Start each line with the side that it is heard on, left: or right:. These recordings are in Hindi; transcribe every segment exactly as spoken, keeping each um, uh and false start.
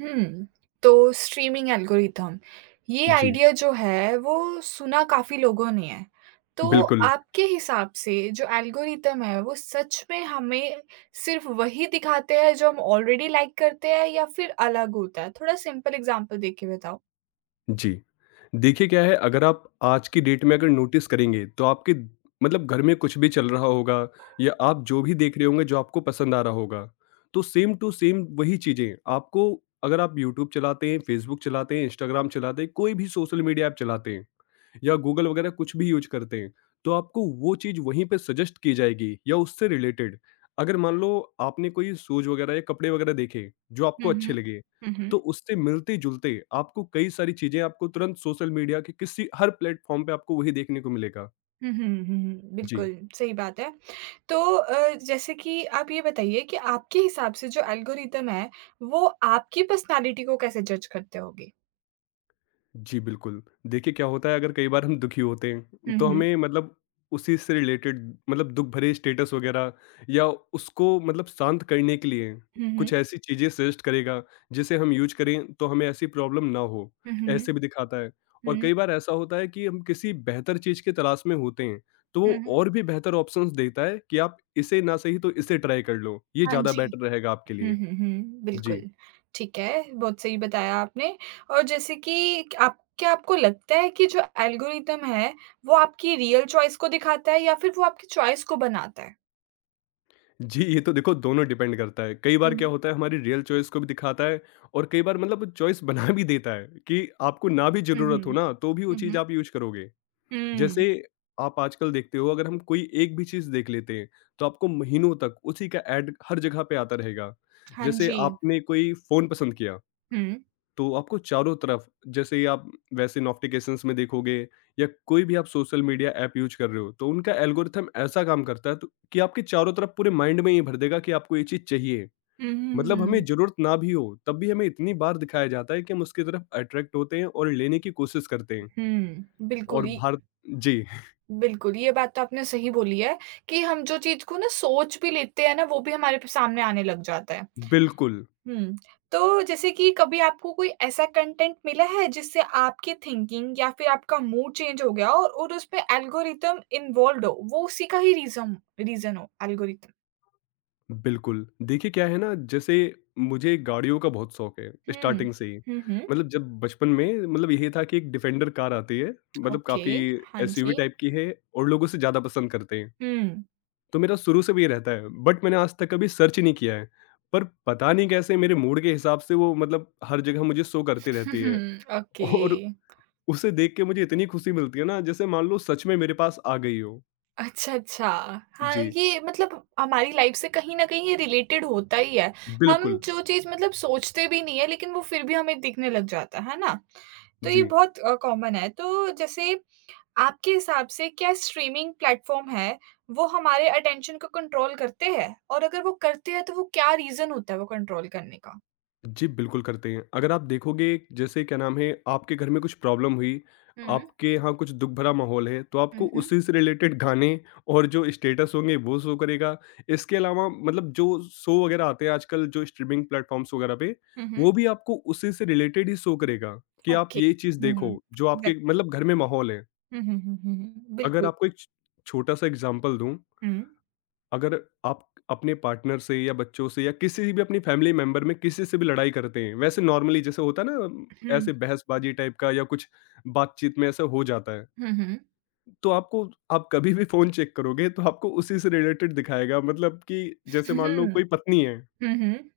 right: हुँ। तो स्ट्रीमिंग एल्गोरिथम, ये
left: जी,
right: आइडिया जो है वो सुना काफ़ी लोगों ने है। तो
left: बिल्कुल,
right: आपके हिसाब से जो एल्गोरिथम है वो सच में हमें सिर्फ़ वही दिखाते हैं जो हम ऑलरेडी लाइक करते हैं या फिर अलग होता है? थोड़ा सिंपल एग्ज़ाम्पल दे के बताओ।
left: जी। देखिए क्या है, अगर आप आज की डेट में अगर नोटिस करेंगे तो आपके द- मतलब घर में कुछ भी चल रहा होगा, या आप जो भी देख रहे होंगे, जो आपको पसंद आ रहा होगा, तो सेम टू सेम वही चीज़ें आपको, अगर आप यूट्यूब चलाते हैं, फेसबुक चलाते हैं, इंस्टाग्राम चलाते हैं, कोई भी सोशल मीडिया ऐप चलाते हैं, या गूगल वगैरह कुछ भी यूज़ करते हैं, तो आपको वो चीज़ वहीं पे सजेस्ट की जाएगी या उससे रिलेटेड। अगर मान लो आपने कोई शूज़ वगैरह या कपड़े वगैरह देखे, जो आपको
right: हुँ,
left: अच्छे
right: हुँ।
left: लगे,
right: हुँ, हुँ।
left: तो उससे मिलते-जुलते आपको कई सारी चीज़ें आपको तुरंत सोशल मीडिया के किसी हर प्लेटफ़ॉर्म पे आपको वही देखने को मिलेगा।
right: हुँ, हुँ, हुँ, हुँ।
left: जी।
right: बिल्कुल, सही बात है। तो अ, जैसे कि आप ये बताइए कि आपके हिसाब से जो एल्गोरिथम है, वो आपकी पर्सनैलिटी को कैसे जज करते होगे?
left: जी, बिल्कुल। देखिए क्या होता है, अगर कई बार हम दुखी होते हैं,
right: हुँ,
left: तो
right: हुँ।
left: हमें मतलब उसी से रिलेटेड, मतलब दुःख भरे स्टेटस वगैरह, या उसको मतलब शांत करने के लिए
right: हुँ,
left: कुछ
right: हुँ।
left: ऐसी चीज़ें सजेस्ट करेगा, जिसे हम यूज़ करें तो हमें ऐसी प्रॉब्लम ना हो,
right: हुँ, हुँ।
left: ऐसे भी दिखाता है। और
right: हुँ,
left: कई बार ऐसा होता है कि हम किसी बेहतर चीज़ की तलाश में होते हैं, तो वो
right: हुँ।
left: और भी बेहतर ऑप्शंस देता है कि आप इसे ना सही तो इसे ट्राई कर लो, ये
right: हाँ
left: ज़्यादा
right: जी।
left: बेटर रहेगा आपके
right: हुँ,
left: लिए।
right: हुँ, हुँ। बिल्कुल,
left: जी।
right: ठीक है, बहुत सही बताया आपने। और जैसे कि आप क्या आपको लगता है कि जो एल्गोरिदम है, वो आपकी रियल चॉइस को दिखाता है या फिर वो आपकी चॉइस को बनाता है?
left: जी, ये तो देखो दोनों डिपेंड करता है। कई
right: हुँ,
left: बार क्या
right: हुँ।
left: होता है, हमारी रियल चॉइस को भी दिखाता है, और कई बार मतलब चॉइस बना भी देता है कि आपको ना भी
right: हुँ,
left: ज़रूरत हो
right: हुँ।
left: ना, तो भी वो
right: हुँ,
left: चीज़
right: हुँ।
left: आप यूज़ करोगे।
right: हुँ।
left: जैसे आप आजकल देखते हो, अगर हम कोई एक भी चीज़ देख लेते हैं, तो आपको महीनों तक उसी का ऐड हर जगह पे आता रहेगा।
right: हाँ
left: जैसे
right: जी।
left: आपने कोई फ़ोन पसंद किया,
right: हुँ।
left: तो आपको चारों तरफ, जैसे ही आप, वैसे नोटिफिकेशंस में देखोगे, या कोई भी आप सोशल मीडिया ऐप यूज कर रहे हो, तो उनका एल्गोरिथम ऐसा काम करता है, तो कि आपके चारों तरफ पूरे माइंड में ये भर देगा कि आपको ये चीज चाहिए।
right: हुँ, हुँ,
left: मतलब हमें
right: हुँ।
left: जरूरत ना भी हो तब भी हमें इतनी बार दिखाया जाता है कि हम उसकी तरफ अट्रैक्ट होते हैं और लेने की कोशिश करते हैं।
right: हुँ, बिल्कुल
left: और
right: ही।
left: भारत। जी।
right: बिल्कुल, ये बात तो आपने सही बोली है कि हम जो चीज़ को ना सोच भी लेते हैं ना, वो भी हमारे प सामने आने लग जाता है।
left: बिल्कुल,
right: हुँ। तो जैसे कि कभी आपको कोई ऐसा कंटेंट मिला है जिससे आपकी थिंकिंग या फिर आपका मूड चेंज हो गया और और उसमें एल्गोरिदम इन्वॉल्व्ड हो, वो उसी का ही रीज़न रीज़न हो एल्गोरिदम?
left: बिल्कुल। देखिए क्या है ना, जैसे मुझे गाड़ियों का बहुत शौक है,
right: हुँ।
left: स्टार्टिंग से ही।
right: हुँ, हुँ।
left: मतलब जब बचपन में, मतलब यही था कि एक डिफेंडर कार आती है, मतलब
right: ओके,
left: काफ़ी
right: हाँ
left: एसयूवी
right: जी।
left: टाइप की है और लोग उसे ज़्यादा पसंद करते हैं।
right: हुँ।
left: तो मेरा शुरू से भी ये रहता है, बट मैंने आज तक कभी सर्च नहीं किया है। पर पता नहीं कैसे मेरे मूड के हिसाब से वो मतलब हर जगह मुझे शो करती रहती है,
right: ओके।
left: और उसे देख के मुझे इतनी खुशी मिलती है ना, जैसे मान लो सच में मेरे पास आ गई हो।
right: अच्छा, अच्छा। हाँ,
left: जी,
right: ये मतलब हमारी लाइफ़ से कहीं न कहीं ये रिलेटेड होता ही है। हम
left: बिल्कुल।
right: जो चीज़ मतलब सोचते भी नहीं है लेकिन वो फिर भी हमें दिखने लग जाता है, है ना? तो ये
left: जी।
right: बहुत अ, कॉमन है। तो जैसे आपके हिसाब से क्या स्ट्रीमिंग प्लेटफ़ॉर्म है, वो हमारे अटेंशन को कंट्रोल करते हैं? और अगर वो करते हैं तो वो क्या रीज़न होता है वो कंट्रोल करने का?
left: जी, बिल्कुल करते हैं। अगर आप देखोगे, जैसे क्या नाम है, आपके घर में कुछ प्रॉब्लम हुई,
right: हुँ।
left: आपके यहाँ कुछ दुःख भरा माहौल है, तो आपको
right: हुँ, हुँ।
left: उसी से रिलेटेड गाने और जो स्टेटस होंगे वो शो करेगा। इसके अलावा मतलब जो शो वगैरह आते हैं आजकल, जो स्ट्रीमिंग प्लेटफ़ॉर्म्स वगैरह पे,
right: हुँ, हुँ।
left: वो भी आपको उसी से रिलेटेड ही शो करेगा कि आप
right: ओके।
left: ये चीज़
right: हुँ,
left: देखो, जो आपके
right: एग्ज़ैक्टली।
left: मतलब घर में माहौल है।
right: हुँ, हुँ, हुँ, हुँ, हुँ।
left: अगर
right: बिल्कुल।
left: आपको एक छ छोटा-सा एग्ज़ाम्पल दूँ,
right: हुँ,
left: अगर आप अपने पार्टनर से या बच्चों से या किसी भी अपनी फैमिली मेंबर में किसी से भी लड़ाई करते हैं, वैसे नॉर्मली जैसे होता है ना, अम,
right: हुँ।
left: ऐसे बहसबाजी टाइप का या कुछ बातचीत में ऐसा हो जाता है,
right: हुँ, हुँ।
left: तो आपको, आप कभी भी फोन चेक करोगे तो आपको उसी से रिलेटेड दिखाएगा, मतलब कि जैसे मान लो
right: हुँ,
left: कोई पत्नी है,
right: हुँ, हुँ।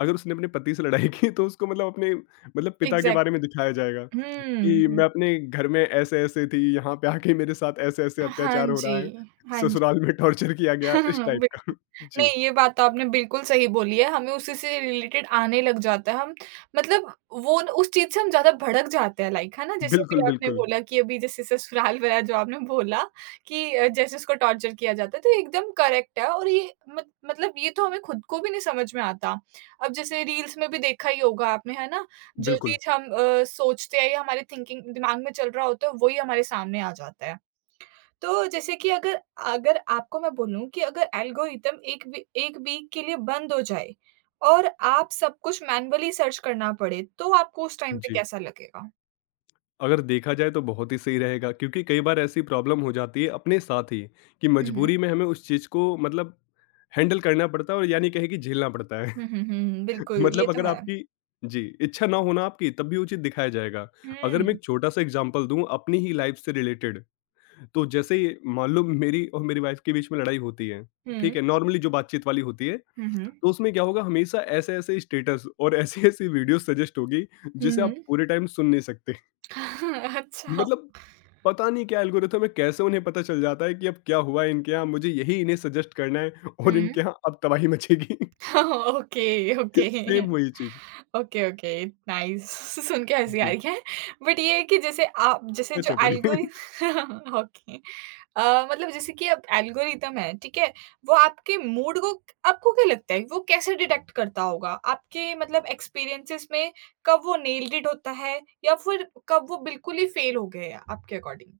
left: अगर उसने अपने पति से लड़ाई की, तो उसको मतलब अपने मतलब पिता के बारे
right: एग्ज़ैक्टली।
left: में दिखाया जाएगा
right: हुँ,
left: कि
right: हुँ।
left: मैं अपने घर में ऐसे ऐसे थी, यहाँ पे आके मेरे साथ ऐसे ऐसे
right: हाँ
left: अत्याचार हो रहा है,
right: जी, हाँ जी।
left: ससुराल में टॉर्चर किया गया, इस टाइप
right: बिल्कुल।
left: का। जी।
right: नहीं, ये बात तो आपने बिल्कुल सही बोली है, हमें उसी से रिलेटेड आने लग जाता है, हम मतलब वो न उस चीज़ से हम ज़्यादा भड़क जाते हैं लाइक, है ना? जैसे
left: बिल्कुल,
right: अभी आपने
left: बिल्कुल।
right: बोला कि अभी जैसे ससुराल वाला जो आपने बोला कि अ, जैसे उसको टॉर्चर किया जाता है, तो ये एकदम करेक्ट है और ये मत मतलब ये तो हमें खुद को भी नहीं समझ में आता। अब जैसे रील्स में भी देखा ही होगा आपने, है ना? जो
left: बिल्कुल,
right: चीज़ हम अ, सोचते हैं या हमारे थिंकिंग दिमाग में चल रहा होता है, वही हमारे सामने आ जाता है। तो जैसे कि अगर अगर आपको मैं बोलूँ कि अगर एल्गोरिथम एक वी एक वीक के लिए बंद हो जाए और आप सब कुछ मैनुअली सर्च करना पड़े, तो आपको उस टाइम पे
left: जी।
right: कैसा लगेगा?
left: अगर देखा जाए तो बहुत ही सही रहेगा, क्योंकि कई बार ऐसी प्रॉब्लम हो जाती है अपने साथ ही, कि
right: हुँ, हुँ।
left: मजबूरी में हमें उस चीज़ को मतलब हैंडल करना पड़ता है, और यानी कहे कि झेलना पड़ता है।
right: हुँ, हुँ, हुँ, बिल्कुल, ये
left: मतलब
right: तो
left: अगर
right: है।
left: आपकी, जी, इच्छा ना हो ना आपकी, तब भी वो चीज़ दिखाया जाएगा। अगर मैं
right: हुँ,
left: एक छोटा-सा एग्ज़ाम्पल दूँ अपनी ही लाइफ़ से रिलेटेड, तो जैसे मान लो मेरी और मेरी वाइफ़ के बीच में लड़ाई होती है, ठीक
right: हुँ,
left: है? नॉर्मली जो बातचीत वाली होती है,
right: हुँ, हुँ,
left: तो उसमें क्या होगा, हमेशा ऐसे-ऐसे स्टेटस और ऐसी-ऐसी वीडियो सजेस्ट होगी,
right: हुँ,
left: जिसे आप
right: हुँ।
left: पूरे टाइम सुन नहीं सकते।
right: अच्छा।
left: मतलब पता नहीं क्या एल्गोरिथम है, कैसे उन्हें पता चल जाता है कि अब क्या हुआ है इनके यहाँ, मुझे यही इन्हें सजेस्ट करना है और
right: हुँ।
left: इनके यहाँ अब तबाही मचेगी।
right: Okay, okay.
left: सेम वही चीज़।
right: ओके, ओके, नाइस सुन के हँसी आ
left: जी,
right: रही है। बट ये है कि जैसे आप जैसे
left: सच
right: जो
left: है पर ये।
right: एल्गोरि ओके। अ, मतलब जैसे कि अब एल्गोरिदम है, ठीक है? वो आपके मूड को आपको क्या लगता है वो कैसे डिटेक्ट करता होगा? आपके मतलब एक्सपीरियंसेस में कब वो नेल्ड इट होता है या फिर कब वो बिल्कुल ही फेल हो गए हैं आपके अकॉर्डिंग?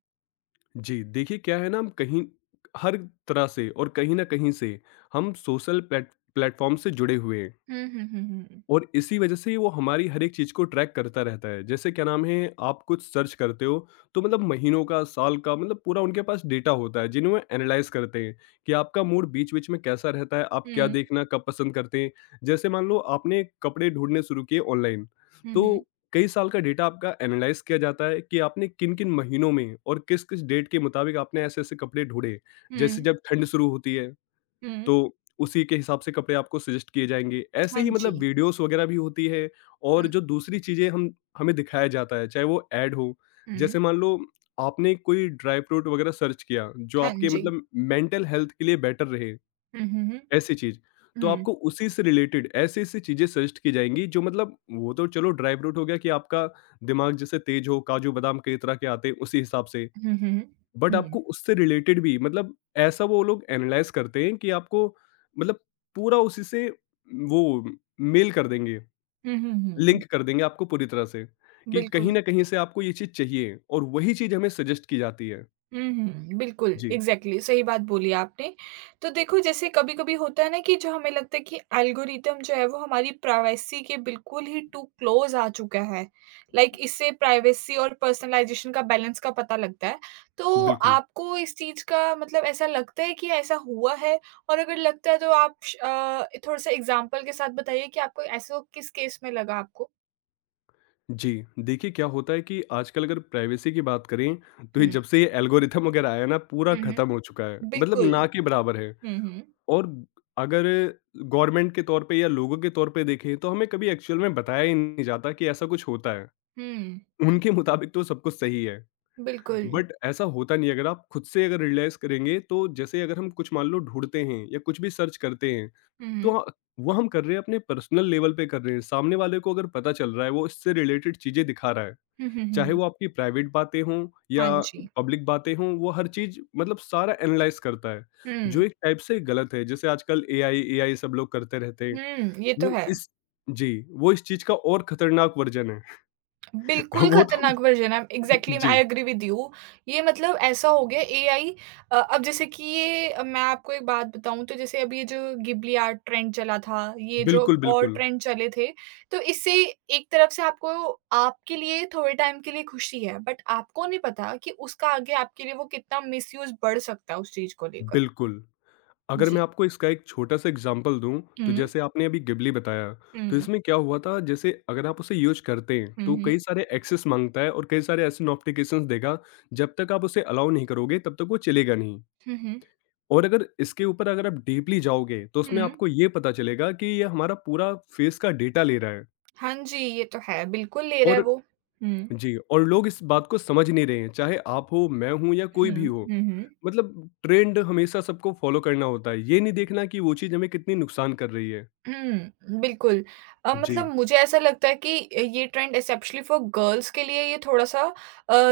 left: जी, देखिए क्या है ना, हम कहीं, हर तरह से और कहीं न कहीं से हम सोशल प्लेट प्लेटफ़ॉर्म से जुड़े हुए हैं।
right: हुँ, हुँ, हुँ, हुँ।
left: और इसी वजह से वो हमारी हर एक चीज़ को ट्रैक करता रहता है। जैसे क्या नाम है, आप कुछ सर्च करते हो, तो मतलब महीनों का, साल का, मतलब पूरा उनके पास डेटा होता है, जिन्हें वो एनालाइज़ करते हैं कि आपका मूड बीच-बीच में कैसा रहता है, आप क्या
right: हुँ,
left: देखना कब पसंद करते हैं। जैसे मान लो आपने कपड़े ढूँढने शुरू किए ऑनलाइन,
right: हुँ, हुँ,
left: तो कई साल का डेटा आपका एनालाइज़ किया जाता है कि आपने किन-किन महीनों में और किस-किस डेट के मुताबिक आपने ऐसे-ऐसे कपड़े ढूँढे। जैसे
right: हुँ,
left: जब ठंड शुरू होती है,
right: हुँ,
left: तो उसी के हिसाब से कपड़े आपको सजेस्ट किए जाएँगे। ऐसे
right: हाँ
left: ही मतलब
right: जी।
left: वीडियोज़ वगैरह भी होती है,
right: हुँ,
left: और जो दूसरी चीज़ें हम हमें दिखाया जाता है, चाहे वो ऐड हो।
right: हुँ,
left: जैसे मान लो आपने कोई ड्राई फ्रूट वगैरह सर्च किया, जो
right: हाँ
left: आपके
right: जी।
left: मतलब मेंटल हेल्थ के लिए बेटर रहे,
right: हुँ, हुँ, हुँ,
left: ऐसी चीज़। तो
right: हुँ,
left: आपको उसी से रिलेटेड ऐसी-ऐसी चीज़ें सजेस्ट की जाएँगी, जो मतलब वो तो चलो ड्राई फ्रूट हो गया कि आपका दिमाग जैसे तेज हो, काजू-बादाम कई तरह के आते हैं, उसी हिसाब से।
right: हुँ, हुँ,
left: बट
right: हुँ, हुँ,
left: आपको उससे रिलेटेड भी मतलब ऐसा वो लोग एनालाइज करते हैं कि आपको, मतलब, पूरा उसी से वो मेल कर देंगे,
right: हुँ, हुँ, हुँ,
left: लिंक कर देंगे आपको पूरी तरह से, कि कहीं
right: बिल्कुल।
left: न कहीं से आपको ये चीज़ चाहिए, और वही चीज़ हमें सजेस्ट की जाती है।
right: हुँ, बिल्कुल,
left: जी,
right: एग्ज़ैक्टली सही बात बोली आपने। तो देखो जैसे कभी-कभी होता है ना कि जो हमें लगता है कि एल्गोरिदम जो है वो हमारी प्राइवेसी के बिल्कुल ही टू क्लोज़ आ चुका है। लाइक like, इससे प्राइवेसी और पर्सनलाइज़ेशन का बैलेंस का पता लगता है। तो
left: बिल्कुल।
right: आपको इस चीज़ का मतलब ऐसा लगता है कि ऐसा हुआ है? और अगर लगता है तो आप श अ, थोड़ा-सा एग्ज़ाम्पल के साथ बताइए कि आपको ऐसा किस केस में लगा आपको?
left: जी, देखिए क्या होता है कि आजकल अगर प्राइवेसी की बात करें, तो ये
right: हुँ,
left: जब से ये एल्गोरिथम वगैरह आया है ना, पूरा
right: हुँ, हुँ,
left: खत्म हो चुका है, मतलब
right: बिल्कुल।
left: ना के बराबर है।
right: हुँ, हुँ,
left: और अगर गवर्नमेंट के तौर पे या लोगों के तौर पे देखें, तो हमें कभी एक्चुअल में बताया ही नहीं जाता कि ऐसा कुछ होता है।
right: हुँ,
left: उनके मुताबिक तो सब कुछ सही है,
right: बिल्कुल।
left: बट ऐसा होता नहीं है। अगर आप खुद से अगर रियलाइज़ करेंगे, तो जैसे अगर हम कुछ मान लो ढूँढते हैं या कुछ भी सर्च करते हैं,
right: हुँ,
left: तो
right: हुँ।
left: अ, वो हम कर रहे हैं, अपने पर्सनल लेवल पे कर रहे हैं। सामने वाले को अगर पता चल रहा है, वो इससे रिलेटेड चीज़ें दिखा रहा है।
right: हुँ, हुँ,
left: चाहे
right: हुँ।
left: वो आपकी प्राइवेट बातें हों या
right: हाँ जी।
left: पब्लिक बातें हों, वो हर चीज़ मतलब सारा एनालाइज़ करता है,
right: हुँ।
left: जो एक टाइप से गलत है। जैसे आजकल एआई, एआई सब लोग करते रहते हैं,
right: हुँ, ये तो
left: वो
right: है।
left: इस जी, वो इस चीज़ का और खतरनाक वर्ज़न है।
right: बिल्कुल
left: वो तो,
right: खतरनाक वर्ज़न है, एग्ज़ैक्टली आई
left: जी,
right: एग्री विद यू। ये मतलब ऐसा हो गया एआई। अ, अब जैसे कि ये अ, मैं आपको एक बात बताऊँ तो जैसे अभी ये जो गिबली आर्ट ट्रेंड चला था, ये जो
left: बिल्कुल,
right: और
left: बिल्कुल,
right: ट्रेंड चले थे, तो इससे एक तरफ से आपको आपके लिए थोड़े टाइम के लिए खुशी है, बट आपको नहीं पता कि उसका आगे आपके लिए वो कितना मिसयूज़ बढ़ सकता है उस चीज़ को लेकर।
left: बिल्कुल। अगर मैं
right: जी।
left: आपको इसका एक छोटा-सा एग्ज़ाम्पल दूँ, तो
right: हुँ।
left: जैसे आपने अभी गिबली बताया, तो
right: हुँ।
left: इसमें क्या हुआ था, जैसे अगर आप उसे यूज़ करते हैं,
right: हुँ,
left: तो
right: हुँ।
left: कई सारे एक्सेस माँगता है और कई सारे ऐसे नोटिफ़िकेशंस देगा, जब तक आप उसे अलाउ नहीं करोगे तब तक वो चलेगा नहीं।
right: हुँ, हुँ।
left: और अगर इसके ऊपर अगर आप डीपली जाओगे, तो उसमें
right: हुँ।
left: आपको ये पता चलेगा कि ये हमारा पूरा फेस का डेटा ले रहा है,
right: हाँ जी, ये तो है, बिल्कुल ले रहा है
left: और
right: वो। हुँ,
left: जी, और लोग इस बात को समझ नहीं रहे हैं, चाहे आप हो, मैं हूँ या कोई
right: हुँ,
left: भी हो।
right: हुँ, हुँ।
left: मतलब ट्रेंड हमेशा सबको फ़ॉलो करना होता है, ये नहीं देखना कि वो चीज़ हमें कितनी नुकसान कर रही है।
right: हुँ, बिल्कुल। अ, मतलब
left: जी,
right: मुझे ऐसा लगता है कि ये ट्रेंड एस्पेशली फॉर गर्ल्स के लिए ये थोड़ा-सा अ,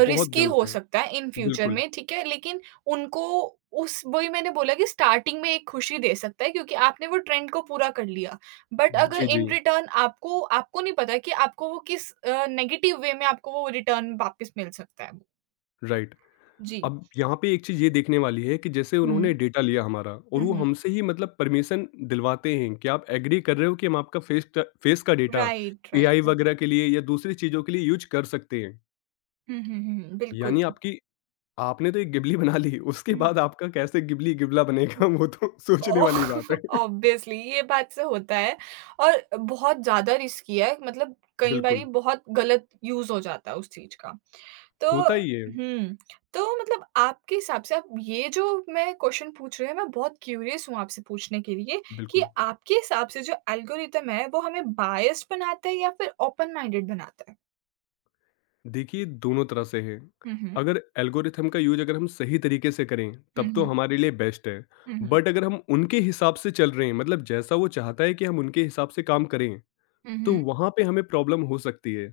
left: बहुत
right: रिस्की
left: गलत
right: हो
left: है।
right: सकता है इन फ्यूचर
left: बिल्कुल।
right: में, ठीक है? लेकिन उनको उस वही मैंने बोला कि स्टार्टिंग में एक खुशी दे सकता है क्योंकि आपने वो ट्रेंड को पूरा कर लिया। बट अगर
left: जी, जी,
right: इन रिटर्न आपको आपको नहीं पता कि आपको वो किस अ, नेगेटिव वे में आपको वो रिटर्न वापस मिल सकता है।
left: राइट।
right: जी।
left: अब यहाँ पे एक चीज़ ये देखने वाली है कि जैसे उन्होंने
right: हुँ,
left: डेटा लिया हमारा, और
right: हुँ,
left: वो
right: हुँ।
left: हमसे ही मतलब परमिशन दिलवाते हैं कि आप एग्री कर रहे हो कि हम आपका फेस ट फेस का डेटा
right: राइट,
left: एआई
right: राइट।
left: वगैरह के लिए या दूसरी चीज़ों के लिए यूज़ कर सकते हैं।
right: हुँ, हुँ, हुँ, बिल्कुल।
left: यानी आपकी आपने तो एक गिबली बना ली, उसके
right: हुँ।
left: बाद आपका कैसे गिबली गिबला बनेगा, वो तो सोचने
right: ओ
left: वाली बात है।
right: ऑब्वियसली ये बात से होता है और बहुत ज़्यादा रिस्की है मतलब कई बारी
left: बिल्कुल,
right: बहुत गलत यूज़ हो जाता है उस चीज़ का। तो
left: होता ही है।
right: हुँ, तो मतलब आपके हिसाब से आप ये जो मैं क्वेश्चन पूछ रही हूँ मैं बहुत क्यूरियस हूँ आपसे पूछने के लिए कि
left: बिल्कुल।
right: आपके हिसाब से जो एल्गोरिथम है वो हमें बायस्ड बनाता है या फिर ओपन माइंडेड बनाता है?
left: देखिए, दोनों तरह से है।
right: हुँ, हुँ।
left: अगर एल्गोरिथम का यूज़ अगर हम सही तरीके से करें,
right: हुँ,
left: तब तो
right: हुँ।
left: हमारे लिए बेस्ट है।
right: हुँ, हुँ।
left: बट अगर हम उनके हिसाब से चल रहे हैं, मतलब जैसा वो चाहता है कि हम उनके हिसाब से काम करें,
right: हुँ,
left: तो
right: हुँ।
left: वहाँ पे हमें प्रॉब्लम हो सकती है।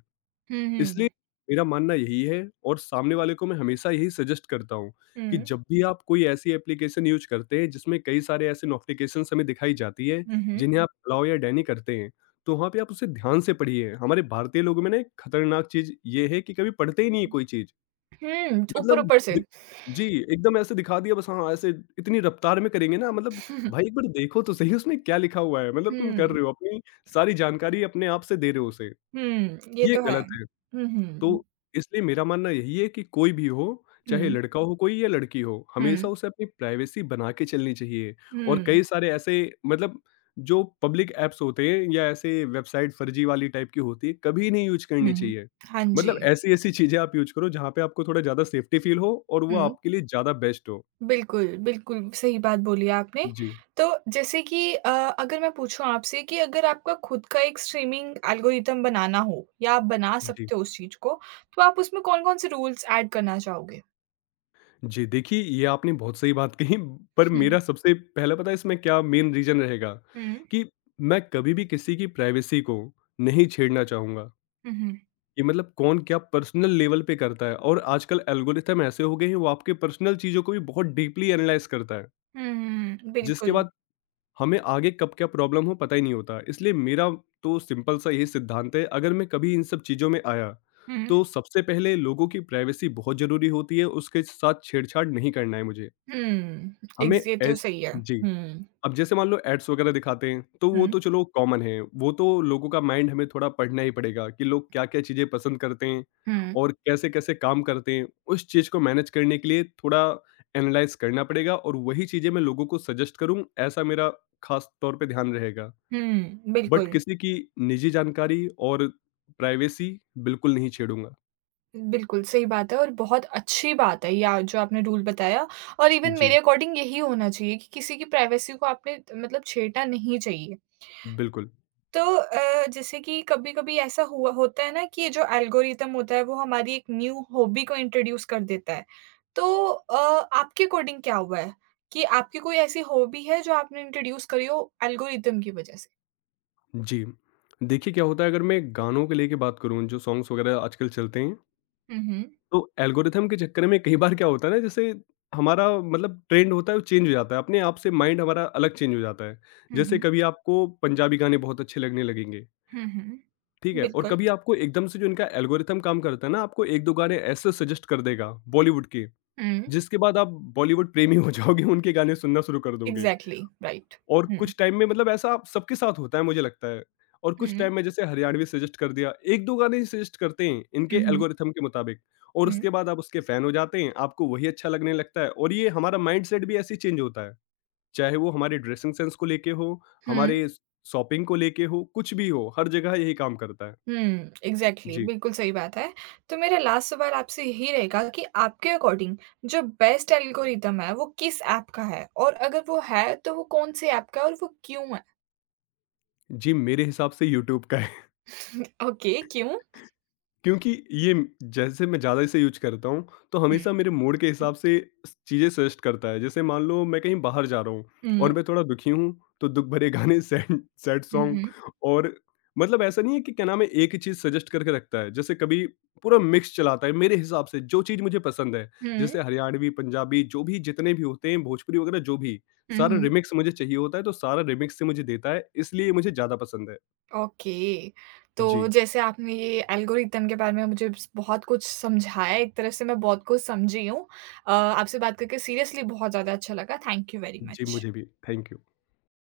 right: हुँ,
left: इसलिए
right: हुँ।
left: मेरा मानना यही है, और सामने वाले को मैं हमेशा यही सजेस्ट करता हूँ कि
right: हुँ।
left: जब भी आप कोई ऐसी एप्लीकेशन यूज़ करते हैं जिसमें कई सारे ऐसे नोटिफिकेशंस हमें दिखाई जाती है
right: हुँ, हुँ।
left: जिन्हें आप अलाउ या डैनी करते हैं, तो वहाँ पे आप उसे ध्यान से पढ़िए। हमारे भारतीय लोगों में ना एक खतरनाक चीज़ ये है कि कभी पढ़ते ही नहीं है कोई चीज़।
right: हुँ,
left: मतलब
right: ऊपर-ऊपर से।
left: दि जी, एकदम ऐसे दिखा दिया, बस हाँ, ऐसे इतनी रफ़्तार में करेंगे ना, मतलब
right: हुँ,
left: भाई एक बार देखो तो सही उसमें क्या लिखा हुआ है, मतलब तुम कर
right: हुँ,
left: रहे हो अपनी सारी जानकारी अपने आप से दे रहे हो उसे,
right: हुँ, ये
left: ये
right: तो है।
left: गलत है।
right: हुँ, हुँ,
left: तो इसलिए मेरा मानना यही है कि कोई भी हो, चाहे
right: हुँ,
left: लड़का हो कोई या लड़की हो, हमेशा
right: हुँ,
left: उसे अपनी प्राइवेसी बना के चलनी चाहिए। और
right: हुँ,
left: कई सारे ऐसे, मतलब जो पब्लिक ऐप्स होते हैं या ऐसे वेबसाइट फर्जी वाली टाइप की होती है, कभी नहीं यूज़ करनी
right: हुँ।
left: चाहिए।
right: हाँ जी।
left: मतलब ऐसी-ऐसी चीज़ें आप यूज़ करो जहाँ पे आपको थोड़ा ज़्यादा सेफ्टी फील हो और वो
right: हुँ,
left: आपके लिए ज़्यादा बेस्ट हो।
right: बिल्कुल, बिल्कुल सही बात बोली आपने।
left: जी,
right: तो जैसे कि अ, अगर मैं पूछूँ आपसे कि अगर आपका खुद का एक स्ट्रीमिंग एल्गोरिदम बनाना हो या आप बना
left: जी।
right: सकते हो उस चीज़ को, तो आप उसमें कौन-कौन से रूल्स ऐड करना चाहोगे?
left: जी, देखिए ये आपने बहुत सही बात कही, पर
right: हुँ,
left: मेरा सबसे पहला, पता है इसमें क्या मेन रीज़न रहेगा,
right: हुँ,
left: कि मैं कभी भी किसी की प्राइवेसी को नहीं छेड़ना चाहूँगा।
right: हुँ, हुँ,
left: कि मतलब कौन क्या पर्सनल लेवल पे करता है, और आजकल एल्गोरिथम ऐसे हो गए हैं, वो आपके पर्सनल चीज़ों को भी बहुत डीपली एनालाइज़ करता है,
right: हुँ, हुँ,
left: जिसके
right: बिल्कुल।
left: बाद हमें आगे कब क्या प्रॉब्लम हो पता ही नहीं होता। इसलिए मेरा तो सिंपल सा यही सिद्धांत है, अगर मैं कभी इन सब चीज़ों में आया,
right: हुँ,
left: तो सबसे पहले लोगों की प्राइवेसी बहुत ज़रूरी होती है, उसके साथ छेड़छाड़ नहीं करना है मुझे।
right: हुँ,
left: हमें
right: एग्ज़ ये तो
left: ऐस
right: सही है।
left: जी,
right: हुँ,
left: अब जैसे मान लो एड्स वगैरह दिखाते हैं, तो वो
right: हुँ,
left: तो चलो कॉमन है, वो तो लोगों का माइंड हमें थोड़ा पढ़ना ही पड़ेगा कि लोग क्या-क्या चीज़ें पसंद करते हैं
right: हुँ,
left: और कैसे-कैसे काम करते हैं। उस चीज़ को मैनेज करने के लिए थोड़ा एनालाइज़ करना पड़ेगा, और वही चीज़ें मैं लोगों को सजेस्ट करूँ, ऐसा मेरा खास तौर पे ध्यान रहेगा।
right: हुँ,
left: बट
right: बिल्कुल।
left: किसी की निजी जानकारी और प्राइवेसी बिल्कुल नहीं छेड़ूँगा।
right: बिल्कुल, सही बात है और बहुत अच्छी बात है या जो आपने रूल बताया और इवन मेरे
left: जी,
right: अकॉर्डिंग यही होना चाहिए कि किसी की प्राइवेसी को आपने मतलब छेड़ना नहीं चाहिए।
left: बिल्कुल।
right: तो अ, जैसे कि कभी-कभी ऐसा हुआ होता है ना कि ये जो एल्गोरिदम होता है वो हमारी एक न्यू हॉबी को इंट्रोड्यूस कर देता है। तो अ, आपके अकॉर्डिंग क्या हुआ है? कि आपकी कोई ऐसी हॉबी है जो आपने इंट्रोड्यूस करी हो एल्गोरिदम की वजह से?
left: जी, देखिए क्या होता है, अगर मैं गानों को लेके बात करूँ, जो सॉन्ग्स वगैरह आजकल चलते हैं,
right: हुँ, हुँ।
left: तो एल्गोरिथम के चक्कर में कई बार क्या होता है ना, जैसे हमारा मतलब ट्रेंड होता है वो चेंज हो जाता है, अपने आप से माइंड हमारा अलग चेंज हो जाता है।
right: हुँ,
left: जैसे
right: हुँ।
left: कभी आपको पंजाबी गाने बहुत अच्छे लगने लगेंगे,
right: हुँ,
left: ठीक
right: हुँ।
left: है। और
right: बिल्कुल।
left: कभी आपको एकदम से, जो इनका एल्गोरिथम काम करता है ना, आपको एक दो गाने ऐसे सजेस्ट कर देगा बॉलीवुड के,
right: हुँ।
left: जिसके बाद आप बॉलीवुड प्रेमी हो जाओगे, उनके गाने सुनना शुरू कर दोगे।
right: Exactly, right.
left: और
right: हुँ।
left: कुछ टाइम में, मतलब ऐसा आप सबके साथ होता है मुझे लगता है, और कुछ
right: हुँ।
left: टाइम में जैसे हरियाणवी सजेस्ट कर दिया, एक दो गाने ही सजेस्ट करते हैं इनके
right: हुँ, हुँ।
left: एल्गोरिथम के मुताबिक, और
right: हुँ।
left: उसके बाद आप उसके फैन हो जाते हैं, आपको वही अच्छा लगने लगता है। और ये हमारा माइंडसेट भी ऐसे चेंज होता है, चाहे वो हमारे ड्रेसिंग सेंस को लेके हो,
right: हुँ,
left: हमारे शॉपिंग को लेके हो, कुछ भी हो, हर जगह यही काम करता है।
right: हुँ, एग्ज़ैक्टली
left: जी।
right: बिल्कुल सही बात है। तो मेरा लास्ट सवाल आपसे यही रहेगा कि आपके अकॉर्डिंग जो बेस्ट एल्गोरिदम है वो किस ऐप का है? और अगर वो है तो वो कौन-से ऐप का है और वो क्यों है?
left: जी, मेरे हिसाब से यूट्यूब का।
right: ओके क्यों?
left: क्योंकि ये, जैसे मैं ज़्यादा इसे यूज़ करता हूँ, तो
right: हुँ,
left: हमेशा मेरे मूड के हिसाब से स चीज़ें सजेस्ट करता है। जैसे मान लो मैं कहीं बाहर जा रहा हूँ
right: हुँ,
left: और मैं थोड़ा दुखी हूँ, तो दुःख भरे गाने, सैड सैड सॉन्ग।
right: हुँ,
left: और मतलब ऐसा नहीं है कि, क्या नाम है, एक ही चीज़ सजेस्ट करके रखता है। जैसे कभी पूरा मिक्स चलाता है मेरे हिसाब से जो चीज़ मुझे पसंद है।
right: हुँ,
left: जैसे हरियाणवी, पंजाबी जो भी जितने भी होते हैं, भोजपुरी वगैरह जो भी,
right: हुँ,
left: सारा
right: हुँ।
left: रिमिक्स मुझे चाहिए होता है, तो सारा रिमिक्स से मुझे देता है, इसलिए ये मुझे ज़्यादा पसंद है।
right: ओके, तो
left: जी।
right: जैसे आपने ये एल्गोरिदम के बारे में मुझे स बहुत कुछ समझाया एक तरह से मैं बहुत कुछ समझी हूँ। अ, आपसे बात करके सीरियसली बहुत ज़्यादा अच्छा लगा। थैंक यू वेरी
left: जी,
right: मच।
left: मुझे भी। Thank you.